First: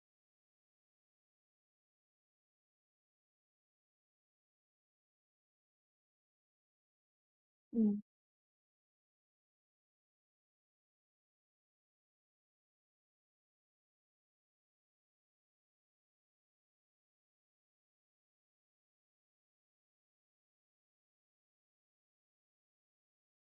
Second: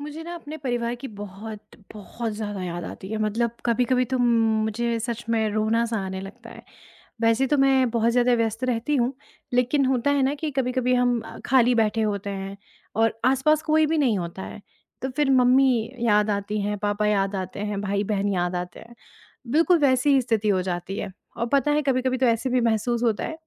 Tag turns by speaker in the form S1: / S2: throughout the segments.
S1: मुझे ना अपने परिवार की बहुत बहुत ज़्यादा याद आती है। मतलब कभी कभी तो मुझे सच में रोना सा आने लगता है। वैसे तो मैं
S2: हुँ,
S1: बहुत ज़्यादा व्यस्त रहती हूँ, लेकिन होता है ना कि कभी कभी हम खाली बैठे होते हैं और आसपास कोई भी नहीं होता है। तो फिर मम्मी याद आती हैं, पापा याद आते हैं, भाई बहन याद आते हैं। बिल्कुल वैसी ही स्थिति हो जाती है और पता है कभी कभी तो ऐसे भी महसूस होता है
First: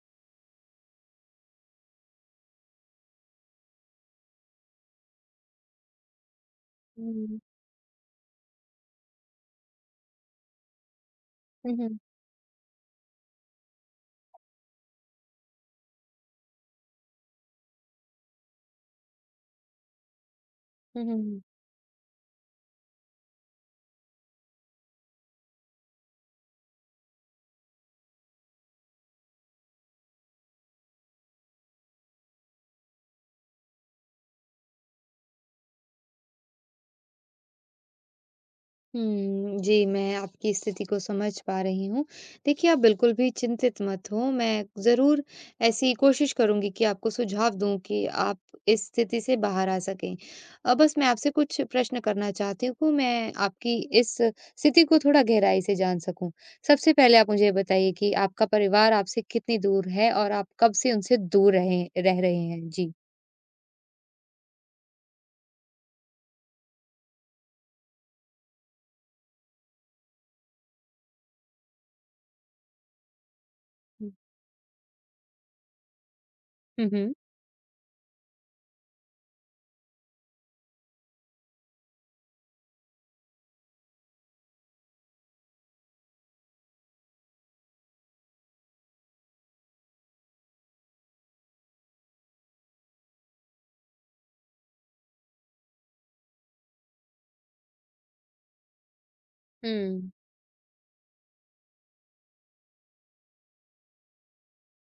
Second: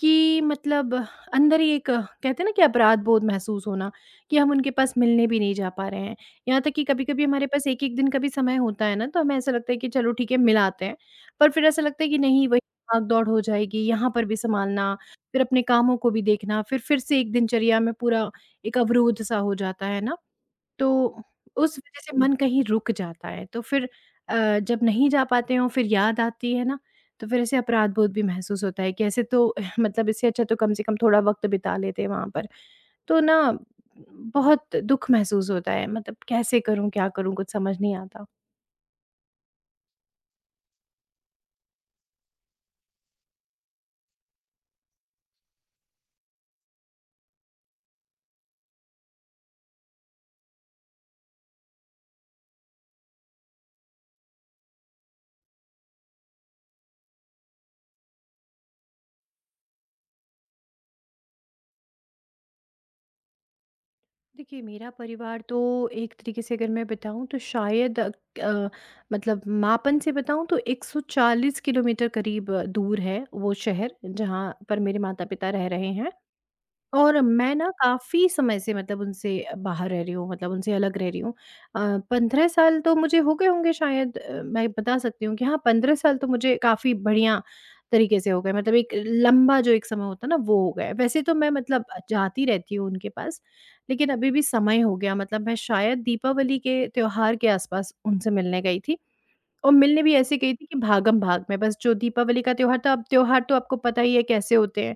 S1: कि मतलब अंदर ही एक कहते हैं ना कि अपराध बोध महसूस होना, कि हम उनके पास मिलने भी नहीं जा पा रहे हैं। यहाँ तक कि
S2: हुँ,
S1: कभी-कभी
S2: हुँ,
S1: हमारे पास 1-1 दिन का भी समय होता है ना, तो हमें ऐसा लगता है कि चलो ठीक है मिल आते हैं। पर फिर ऐसा
S2: हुँ,
S1: लगता है कि नहीं, वही भाग-दौड़ हो जाएगी, यहाँ पर भी सँभालना, फिर अपने कामों को भी देखना, फिर से एक दिनचर्या में पूरा एक अवरोध-सा हो जाता है ना।
S2: हुँ,
S1: तो
S2: हुँ।
S1: उस वज़ह से मन कहीं रुक जाता है। तो फिर अ, जब नहीं जा पाते हों फिर याद आती है ना, तो फिर ऐसे अपराध-बोध भी महसूस होता है कि ऐसे तो मतलब इससे अच्छा तो कम से कम थोड़ा वक़्त बिता लेते वहाँ पर। तो ना बहुत दुःख महसूस होता है, मतलब कैसे करूँ, क्या करूँ कुछ समझ नहीं आता।
S2: हुँ, जी, मैं आपकी स्थिति को समझ पा रही हूँ। देखिए, आप बिल्कुल भी चिंतित मत हो, मैं ज़रूर ऐसी कोशिश करूँगी कि आपको सुझाव दूँ कि आप इस स्थिति से बाहर आ सकें। बस मैं आपसे कुछ प्रश्न करना चाहती हूँ कि मैं आपकी इस स्थिति को थोड़ा गहराई से जान सकूँ। सबसे पहले आप मुझे ये बताइए कि आपका परिवार आपसे कितनी दूर है और आप कब से उनसे दूर रहे रह रहे हैं? जी।
S1: देखिए, मेरा परिवार तो एक तरीके से अगर मैं बताऊँ तो शायद अ, मतलब मापन से बताऊँ तो 140 किलोमीटर करीब दूर है वो शहर,
S2: हुँ,
S1: जहाँ पर मेरे माता-पिता रह रहे हैं।
S2: हुँ, हुँ।
S1: और मैं ना काफ़ी समय से मतलब उनसे बाहर रह रही हूँ, मतलब उनसे अलग रह रही हूँ। 15 साल तो मुझे हो गए होंगे शायद। मैं बता सकती हूँ कि हाँ, 15 साल तो मुझे काफ़ी बढ़िया तरीके से हो गए, मतलब एक लंबा जो एक समय होता है ना, वो हो गया है। वैसे तो मैं मतलब जाती रहती हूँ उनके पास, लेकिन अभी भी समय हो गया। मतलब मैं शायद दीपावली के त्योहार के आस-पास उनसे मिलने गई थी। और मिलने
S2: हुँ,
S1: भी ऐसे गई थी कि भागम-भाग में, बस जो दीपावली का त्योहार था, अब त्योहार तो आपको पता ही है कैसे होते हैं,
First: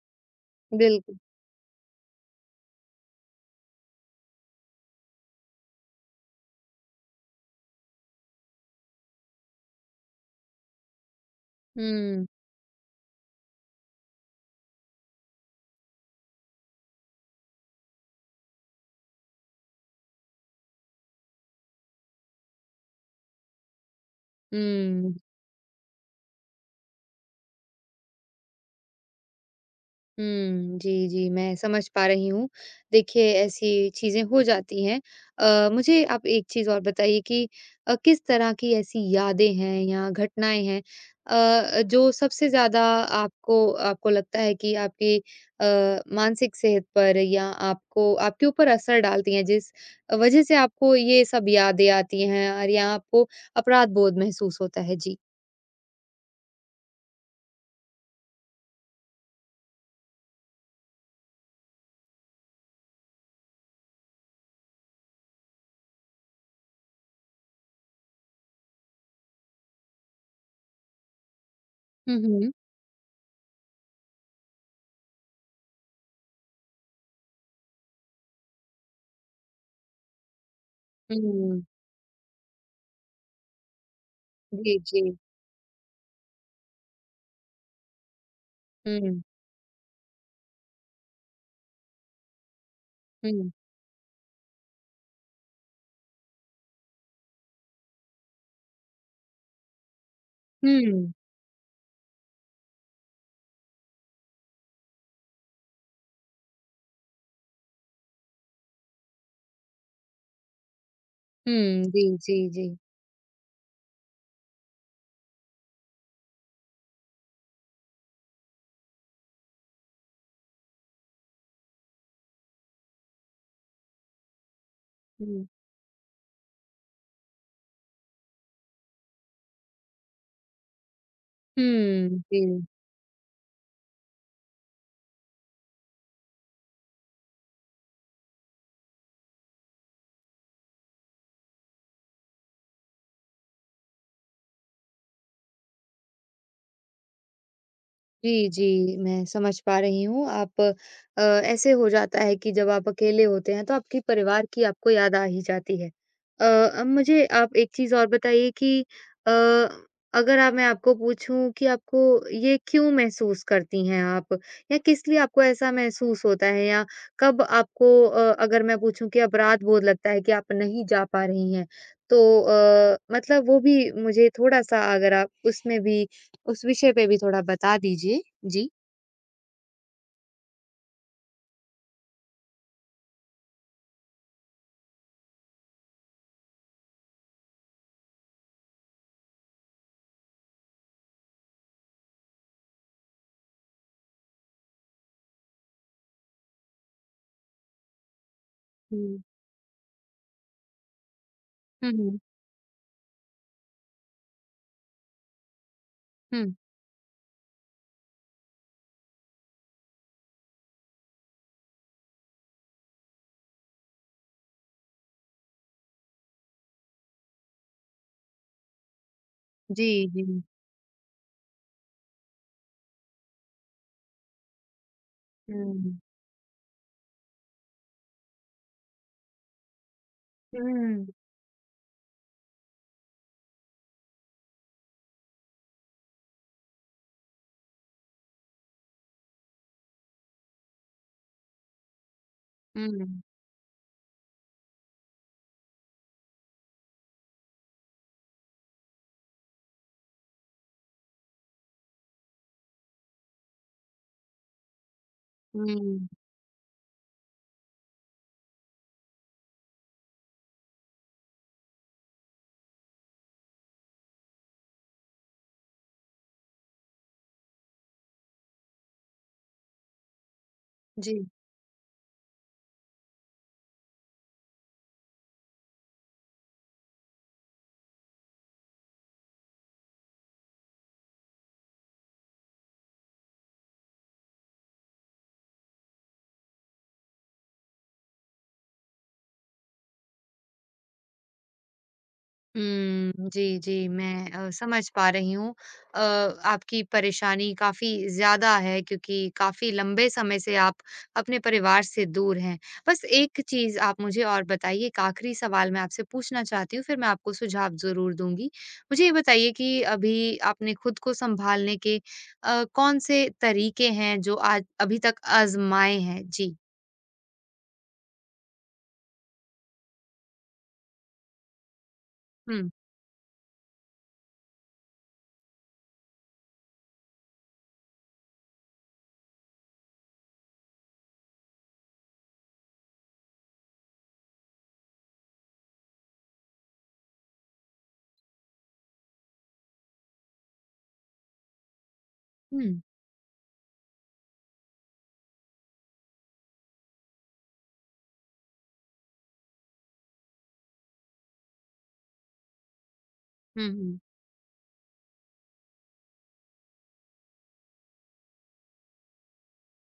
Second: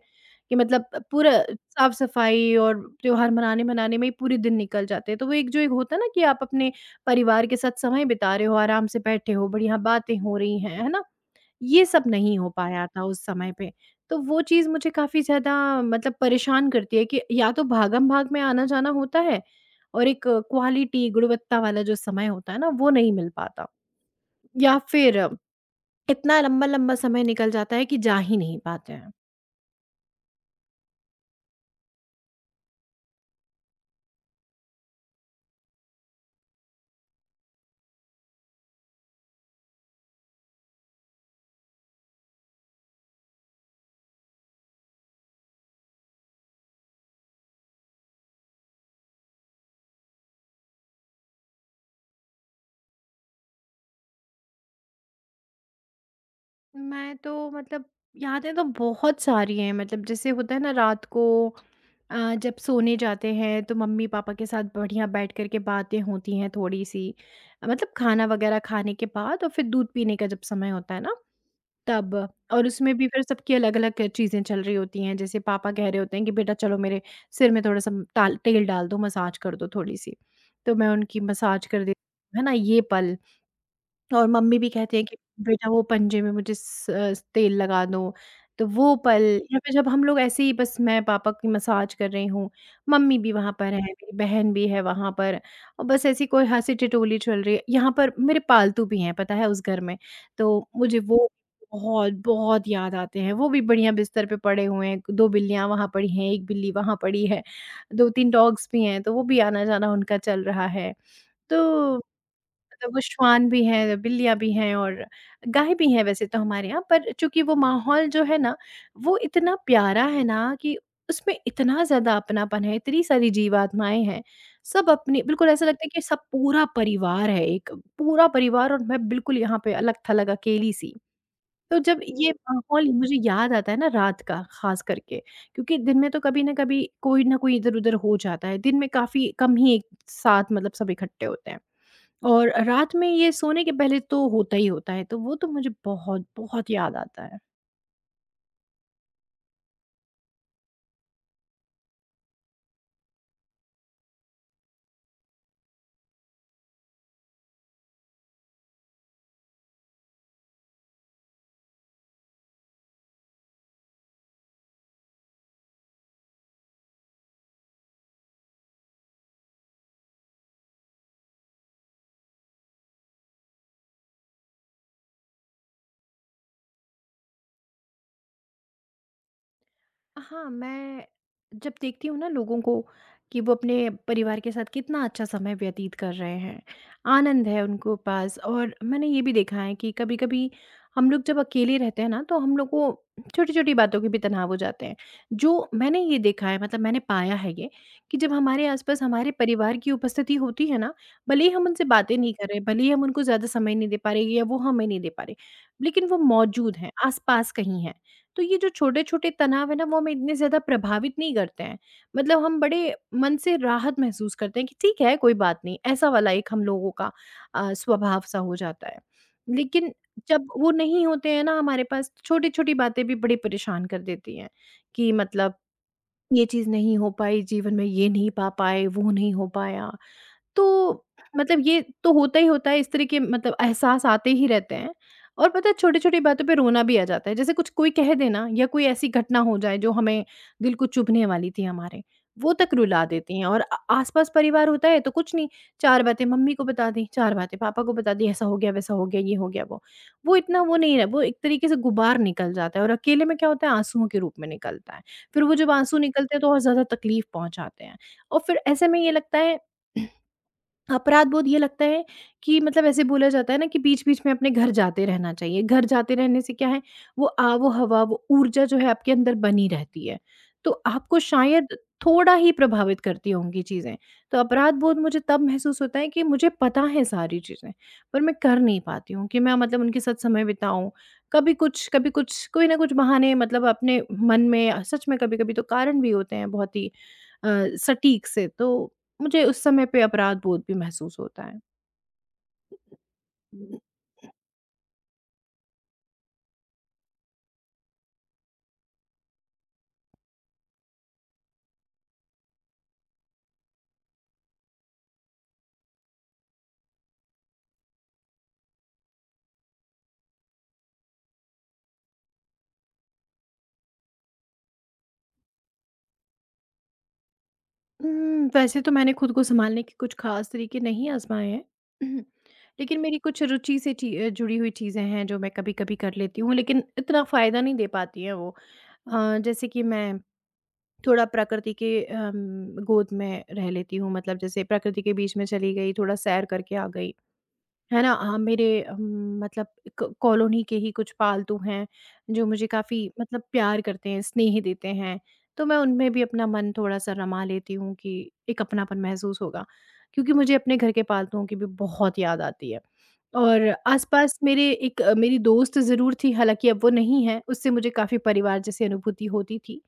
S1: कि मतलब
S2: बिल्कुल।
S1: पूरा साफ-सफाई और त्योहार मनाने-मनाने में ही पूरे दिन निकल जाते हैं। तो वो एक जो एक होता है ना कि आप अपने परिवार के साथ समय बिता रहे हो, आराम से बैठे हो, बढ़िया बातें हो रही हैं, है ना? ये सब
S2: हुँ।
S1: नहीं हो पाया था उस समय पे। तो वो चीज़ मुझे काफ़ी ज़्यादा मतलब परेशान करती है कि या तो भागम-भाग में आना-जाना होता है, और एक क्वालिटी गुणवत्ता वाला जो समय होता है ना, वो नहीं मिल पाता। या
S2: हुँ,
S1: फिर इतना लंबा-लंबा समय निकल जाता है कि जा ही नहीं पाते हैं।
S2: हुँ। जी, जी, मैं समझ पा रही हूँ। देखिए, ऐसी चीज़ें हो जाती हैं। मुझे आप एक चीज़ और बताइए कि किस तरह की ऐसी यादें हैं या घटनाएँ हैं, जो सबसे ज़्यादा आपको आपको लगता है कि आपकी अ, मानसिक सेहत पर या आपको आपके ऊपर असर डालती हैं, जिस वजह से आपको ये सब यादें आती हैं और या आपको अपराध बोध महसूस होता है? जी।
S1: मैं तो मतलब यादें तो बहुत सारी हैं। मतलब जैसे होता है ना, रात को अ, जब सोने जाते हैं तो मम्मी-पापा के साथ बढ़िया बैठ कर के बातें होती हैं थोड़ी-सी। मतलब खाना वगैरह खाने के बाद और फिर दूध पीने का जब समय होता है ना, तब।
S2: हुँ, हुँ।
S1: और उसमें भी फिर सबकी अलग-अलग चीज़ें चल रही होती हैं। जैसे पापा कह रहे होते हैं कि बेटा चलो मेरे सिर में थोड़ा-सा ताल तेल डाल दो, मसाज कर दो थोड़ी-सी। तो मैं उनकी
S2: हुँ।
S1: मसाज कर देती हूँ, है ना? ये पल। और मम्मी भी
S2: जी,
S1: कहती
S2: जी।
S1: हैं कि बेटा वो पंजे में मुझे तेल लगा दो, तो वो
S2: हुँ,
S1: पल। या फिर जब हम लोग ऐसे ही बस, मैं पापा की मसाज कर रही हूँ, मम्मी भी
S2: हुँ।
S1: वहाँ पर है, मेरी बहन भी है वहाँ पर, और बस ऐसी कोई हँसी-ठिठोली चल रही है। यहाँ पर मेरे पालतू भी हैं पता है उस घर में, तो मुझे
S2: हुँ।
S1: वो बहुत, बहुत याद आते हैं। वो भी बढ़िया बिस्तर पे पड़े हुए हैं, 2 बिल्लियाँ वहाँ पड़ी हैं, 1 बिल्ली वहाँ पड़ी है, 2-3 डॉग्स भी हैं, तो वो भी आना-जाना उनका चल रहा है।
S2: हुँ,
S1: तो
S2: जी, जी, जी।
S1: मतलब वो श्वान भी है, बिल्लियाँ भी हैं और गाय भी हैं वैसे तो हमारे यहाँ, पर चूँकि वो माहौल जो है ना, वो इतना प्यारा है ना कि उसमें इतना ज़्यादा अपनापन है, इतनी सारी जीवात्माएँ हैं। सब अपनी
S2: हुँ।
S1: बिल्कुल, ऐसा लगता है कि सब पूरा परिवार है एक, पूरा परिवार, और मैं बिल्कुल यहाँ पे अलग-थलग अकेली-सी। तो जब
S2: हुँ,
S1: ये
S2: जी।
S1: माहौल मुझे याद आता है ना, रात का ख़ास करके, क्योंकि दिन में तो कभी न कभी कोई न कोई इधर-उधर हो जाता है। दिन में काफ़ी कम ही एक साथ मतलब सब इकट्ठे होते हैं। और रात में ये सोने के पहले तो होता ही होता है, तो वो तो मुझे बहुत, बहुत याद आता है।
S2: जी, जी, मैं समझ पा रही हूँ। ऐसे हो जाता है कि जब आप अकेले होते हैं, तो आपके परिवार की आपको याद आ ही जाती है। अब मुझे आप एक चीज़ और बताइए कि अ, अगर आप मैं आपको पूछूँ कि आपको ये क्यों महसूस करती हैं आप? या किस लिए आपको ऐसा महसूस होता है? या कब आपको अगर मैं पूछूँ कि अपराध-बोध लगता है कि आप नहीं जा पा रही हैं? तो मतलब वो भी मुझे थोड़ा-सा अगर आप उसमें भी उस विषय पे भी थोड़ा बता दीजिए? जी।
S1: हाँ, मैं जब देखती हूँ ना लोगों को कि वो अपने परिवार के साथ कितना अच्छा समय व्यतीत कर रहे हैं, आनंद है उनको पास, और मैंने ये भी देखा है कि कभी-कभी हम लोग जब अकेले रहते हैं ना, तो हम लोग को छोटी-छोटी बातों के भी तनाव हो जाते हैं। जो मैंने ये देखा है, मतलब मैंने पाया है ये, कि जब हमारे आस-पास
S2: हुँ।
S1: हमारे परिवार की उपस्थिति होती है ना, भले ही हम उनसे
S2: हुँ,
S1: बातें
S2: हुँ।
S1: नहीं कर रहे, भले ही हम उनको ज़्यादा समय नहीं दे पा रहे या वो हमें नहीं दे पा रहे, लेकिन वो
S2: हुँ।
S1: मौजूद हैं, आस-पास कहीं हैं। तो ये जो छोटे-छोटे तनाव है ना, वो हमें इतने ज़्यादा प्रभावित नहीं करते हैं। मतलब हम बड़े मन से राहत महसूस करते हैं कि ठीक है, कोई बात नहीं, ऐसा वाला एक हम लोगों का स्वभाव सा हो जाता है।
S2: जी,
S1: लेकिन
S2: जी।
S1: जब वो नहीं होते हैं ना हमारे पास, तो छोटी-छोटी बातें भी बड़ी परेशान कर देती हैं कि मतलब
S2: हुँ।
S1: ये चीज़ नहीं हो पाई, जीवन में ये नहीं पा पाए, वो नहीं हो पाया। तो
S2: हुँ।
S1: मतलब ये तो होता ही होता है, इस तरह के मतलब एहसास आते ही रहते हैं। और पता है छोटी-छोटी बातों पे रोना भी आ जाता है। जैसे कुछ कोई कह देना या कोई ऐसी घटना हो जाए जो हमें दिल को चुभने वाली थी हमारे, वो तक रुला
S2: हुँ।
S1: देती हैं। और आस-पास परिवार होता है तो कुछ नहीं, 4 बातें मम्मी को बता दी, 4 बातें पापा को बता दी, ऐसा हो गया, वैसा हो गया, ये हो गया, वो। वो इतना वो नहीं रहा, वो एक तरीके से गुबार निकल जाता है, और अकेले में क्या होता है, आँसुओं के रूप में निकलता है। फिर वो जब
S2: हुँ।
S1: आँसू
S2: हुँ,
S1: निकलते हैं तो और ज़्यादा तकलीफ पहुँचाते हैं। और फिर ऐसे में ये लगता है अपराध बोध, ये लगता है कि मतलब ऐसे बोला जाता है ना कि बीच-बीच में अपने घर जाते रहना चाहिए। घर जाते रहने से क्या है, वो आबो-हवा, वो ऊर्जा जो है आपके अंदर बनी रहती है। तो आपको
S2: जी।
S1: शायद थोड़ा ही प्रभावित करती होंगी चीज़ें। तो अपराध बोध मुझे तब महसूस होता है कि मुझे पता है सारी चीज़ें, पर मैं कर नहीं पाती हूँ कि मैं मतलब उनके साथ समय बिताऊँ। कभी कुछ, कभी कुछ, कोई ना कुछ बहाने, मतलब अपने मन में सच में कभी-कभी तो कारण भी होते हैं बहुत ही अ, सटीक से, तो मुझे उस समय पे अपराध बोध भी महसूस होता है।
S2: हुँ, जी, जी, मैं समझ पा रही हूँ। अ, आपकी परेशानी काफ़ी ज़्यादा है क्योंकि काफ़ी लंबे समय से आप अपने परिवार से दूर हैं। बस एक चीज़ आप मुझे और बताइए, एक आखिरी सवाल मैं आपसे पूछना चाहती हूँ, फिर मैं आपको सुझाव ज़रूर दूँगी। मुझे ये बताइए कि अभी आपने खुद को सँभालने के कौन-से तरीके हैं जो आज अभी तक आज़माए हैं? जी।
S1: वैसे तो मैंने खुद को सँभालने के कुछ ख़ास तरीके नहीं आज़माए हैं।
S2: हुँ,
S1: लेकिन मेरी कुछ रुचि से जुड़ी हुई चीज़ें हैं जो मैं कभी-कभी कर लेती हूँ, लेकिन इतना फ़ायदा नहीं दे पाती हैं वो। जैसे कि मैं थोड़ा प्रकृति के गोद में रह लेती हूँ, मतलब जैसे प्रकृति के बीच में चली गई, थोड़ा सैर करके आ गई। है ना? हाँ, मेरे मतलब क कॉलोनी के ही कुछ पालतू हैं, जो मुझे
S2: हुँ,
S1: काफ़ी मतलब प्यार करते हैं, स्नेह देते हैं। तो मैं उनमें भी अपना मन थोड़ा-सा रमा लेती हूँ कि एक अपनापन महसूस होगा। क्योंकि मुझे अपने घर के पालतुओं की भी बहुत याद आती है।
S2: हुँ,
S1: और
S2: हुँ,
S1: आस-पास मेरे एक मेरी दोस्त ज़रूर थी, हालाँकि अब वो नहीं है, उससे मुझे काफ़ी परिवार जैसी अनुभूति होती थी।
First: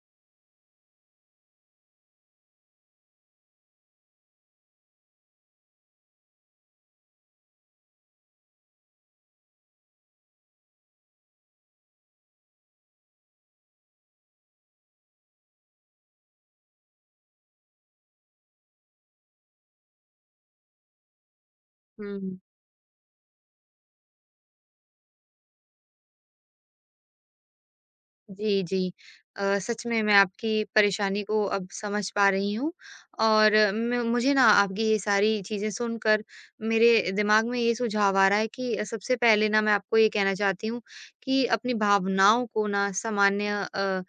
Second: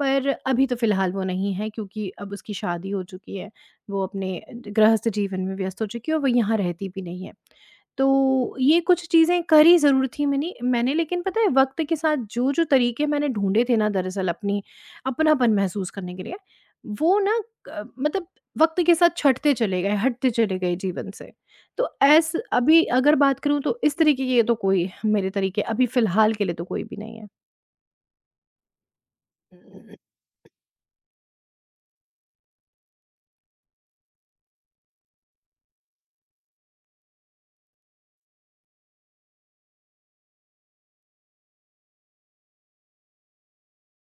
S1: पर अभी तो फ़िलहाल वो नहीं है, क्योंकि अब उसकी शादी हो चुकी है। वो अपने गृहस्थ जीवन में व्यस्त हो चुकी है और वो यहाँ रहती भी नहीं है। तो ये कुछ चीज़ें करी ज़रूर थी मैंने मैंने, लेकिन पता है वक़्त के साथ जो-जो तरीके मैंने ढूँढे थे ना दरअसल अपनी अपनापन महसूस करने के लिए, वो ना मतलब वक़्त के साथ छँटते चले गए, हटते चले गए जीवन से। तो ऐस
S2: हुँ।
S1: अभी अगर बात करूँ तो इस तरीके के तो कोई मेरे तरीके अभी फ़िलहाल के लिए तो कोई भी नहीं है।
S2: जी, जी। सच में मैं आपकी परेशानी को अब समझ पा रही हूँ और म मुझे ना आपकी ये सारी चीज़ें सुनकर मेरे दिमाग में ये सुझाव आ रहा है कि सबसे पहले ना मैं आपको ये कहना चाहती हूँ कि अपनी भावनाओं को ना सामान्य, अ,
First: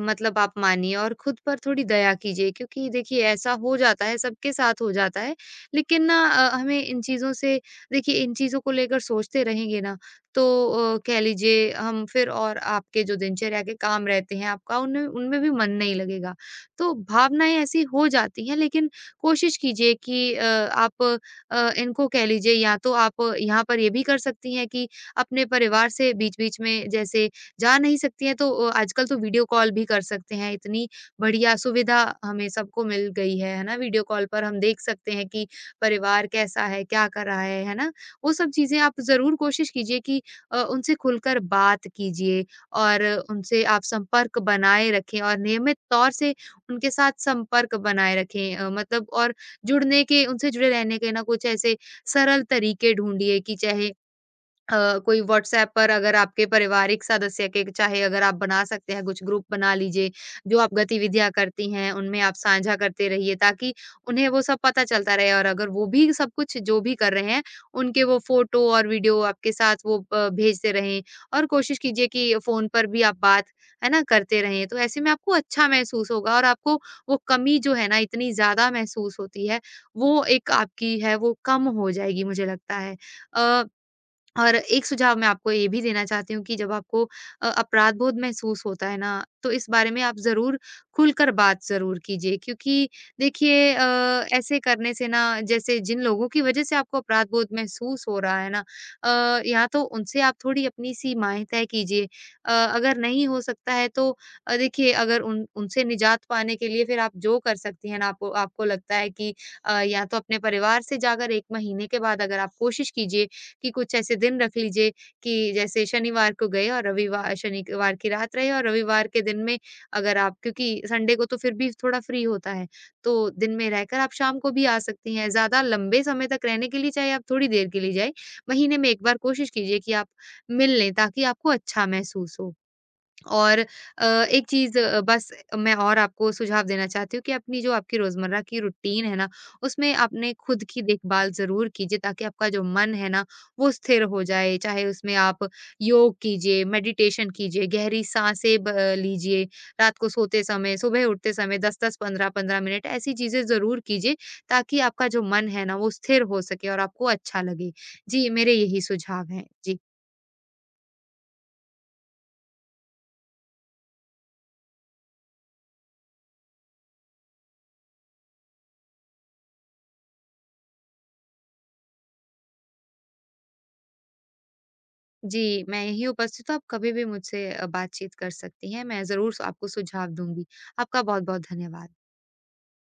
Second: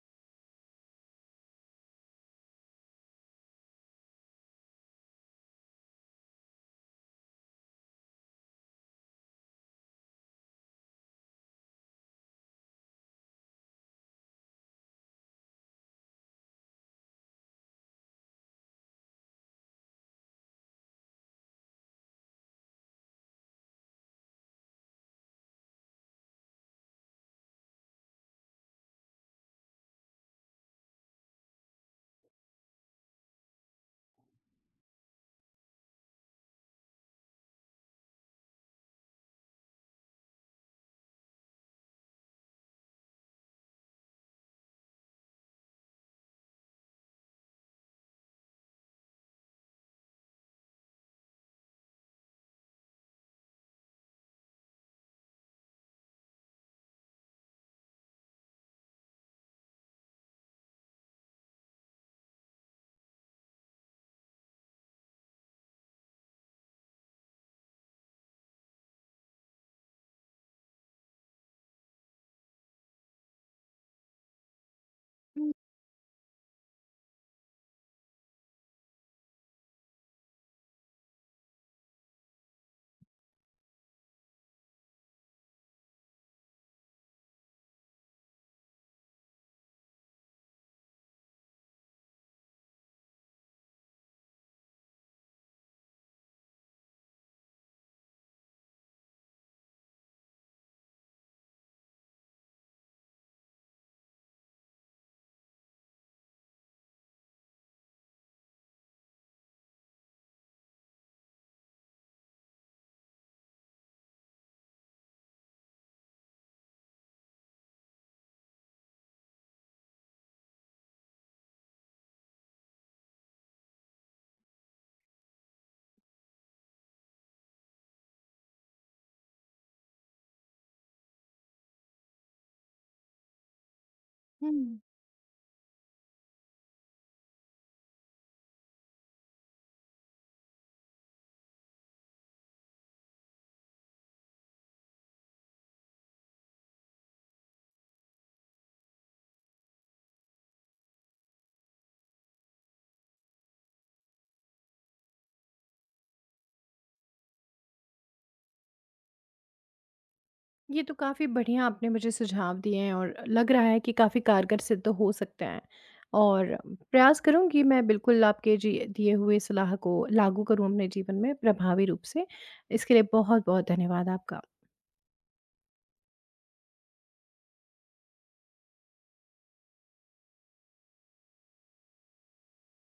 S2: मतलब आप मानिए और खुद पर थोड़ी दया कीजिए क्योंकि देखिए ऐसा हो जाता है, सबके साथ हो जाता है। लेकिन ना हमें इन चीज़ों से, देखिए, इन चीज़ों को लेकर सोचते रहेंगे ना, तो कह लीजिए, हम फिर और आपके जो दिनचर्या के काम रहते हैं आपका उनमें उनमें भी मन नहीं लगेगा। तो भावनाएँ ऐसी हो जाती हैं, लेकिन कोशिश कीजिए कि आप इनको कह लीजिए, या तो आप यहाँ पर ये भी कर सकती हैं कि अपने परिवार से बीच-बीच में जैसे जा नहीं सकती हैं तो आजकल तो वीडियो कॉल भी कर सकते हैं। इतनी बढ़िया सुविधा हमें सबको मिल गई है ना? वीडियो कॉल पर हम देख सकते हैं कि परिवार कैसा है, क्या कर रहा है ना? वो सब चीज़ें आप ज़रूर कोशिश कीजिए कि उनसे खुलकर बात कीजिए और उनसे आप संपर्क बनाए रखें और नियमित तौर से उनके साथ संपर्क बनाए रखें, मतलब और जुड़ने के, उनसे जुड़े रहने के ना कुछ ऐसे सरल तरीके ढूंढिए कि चाहे कोई व्हाट्सएप पर अगर आपके पारिवारिक सदस्य के, चाहे अगर आप बना सकते हैं, कुछ ग्रुप बना लीजिए, जो आप गतिविधियाँ करती हैं उनमें आप साझा करते रहिए ताकि उन्हें वो सब पता चलता रहे और अगर वो भी सब कुछ जो भी कर रहे हैं, उनके वो फ़ोटो और वीडियो आपके साथ भेजते रहें और कोशिश कीजिए कि फ़ोन पर भी आप बात, है ना, करते रहें। तो ऐसे में आपको अच्छा महसूस होगा और आपको वो कमी जो है ना इतनी ज़्यादा महसूस होती है, वो एक आपकी है वो कम हो जाएगी मुझे लगता है। अ और एक सुझाव मैं आपको ये भी देना चाहती हूँ कि जब आपको अपराध बोध महसूस होता है ना, तो इस बारे में आप ज़रूर खुलकर बात ज़रूर कीजिए क्योंकि देखिए ऐसे करने से ना, जैसे जिन लोगों की वज़ह से आपको अपराध बोध महसूस हो रहा है ना, या तो उनसे आप थोड़ी अपनी सीमाएँ तय कीजिए। अगर नहीं हो सकता है तो देखिए, अगर उन उनसे निजात पाने के लिए फिर आप जो कर सकती हैं ना, आपको आपको लगता है कि या तो अपने परिवार से जाकर 1 महीने के बाद अगर आप कोशिश कीजिए कि कुछ ऐसे दिन रख लीजिए कि जैसे शनिवार को गए और रविवार, शनिवार की रात रहे और रविवार के दिन में, अगर आप, क्योंकि संडे को तो फिर भी थोड़ा फ्री होता है, तो दिन में रहकर आप शाम को भी आ सकती हैं। ज़्यादा लंबे समय तक रहने के लिए चाहे आप थोड़ी देर के लिए जाएँ, महीने में 1 बार कोशिश कीजिए कि आप मिल लें ताकि आपको अच्छा महसूस हो। और एक चीज़
S1: हुँ।
S2: बस मैं और आपको सुझाव देना चाहती हूँ कि अपनी जो आपकी रोज़मर्रा की रूटीन है ना, उसमें आपने खुद की देखभाल ज़रूर कीजिए ताकि आपका जो मन है ना, वो स्थिर हो जाए। चाहे उसमें आप योग कीजिए, मेडिटेशन कीजिए, गहरी साँसें ब लीजिए, रात को सोते समय, सुबह उठते समय 10-10, 15-15 मिनट ऐसी चीज़ें ज़रूर कीजिए ताकि आपका जो मन है ना, वो स्थिर हो सके और आपको अच्छा लगे। जी, मेरे यही सुझाव हैं। जी।
S1: ये तो काफ़ी बढ़िया आपने मुझे सुझाव दिए हैं और लग रहा है कि काफ़ी कारगर सिद्ध हो सकते हैं। और प्रयास करूंगी मैं बिल्कुल आपके जी दिए हुए सलाह को लागू करूं अपने जीवन में प्रभावी रूप से। इसके लिए बहुत बहुत धन्यवाद आपका।
S2: जी, मैं यहीं उपस्थित हूँ, आप कभी भी मुझसे बातचीत कर सकती हैं, मैं ज़रूर स आपको सुझाव दूँगी। आपका बहुत-बहुत धन्यवाद।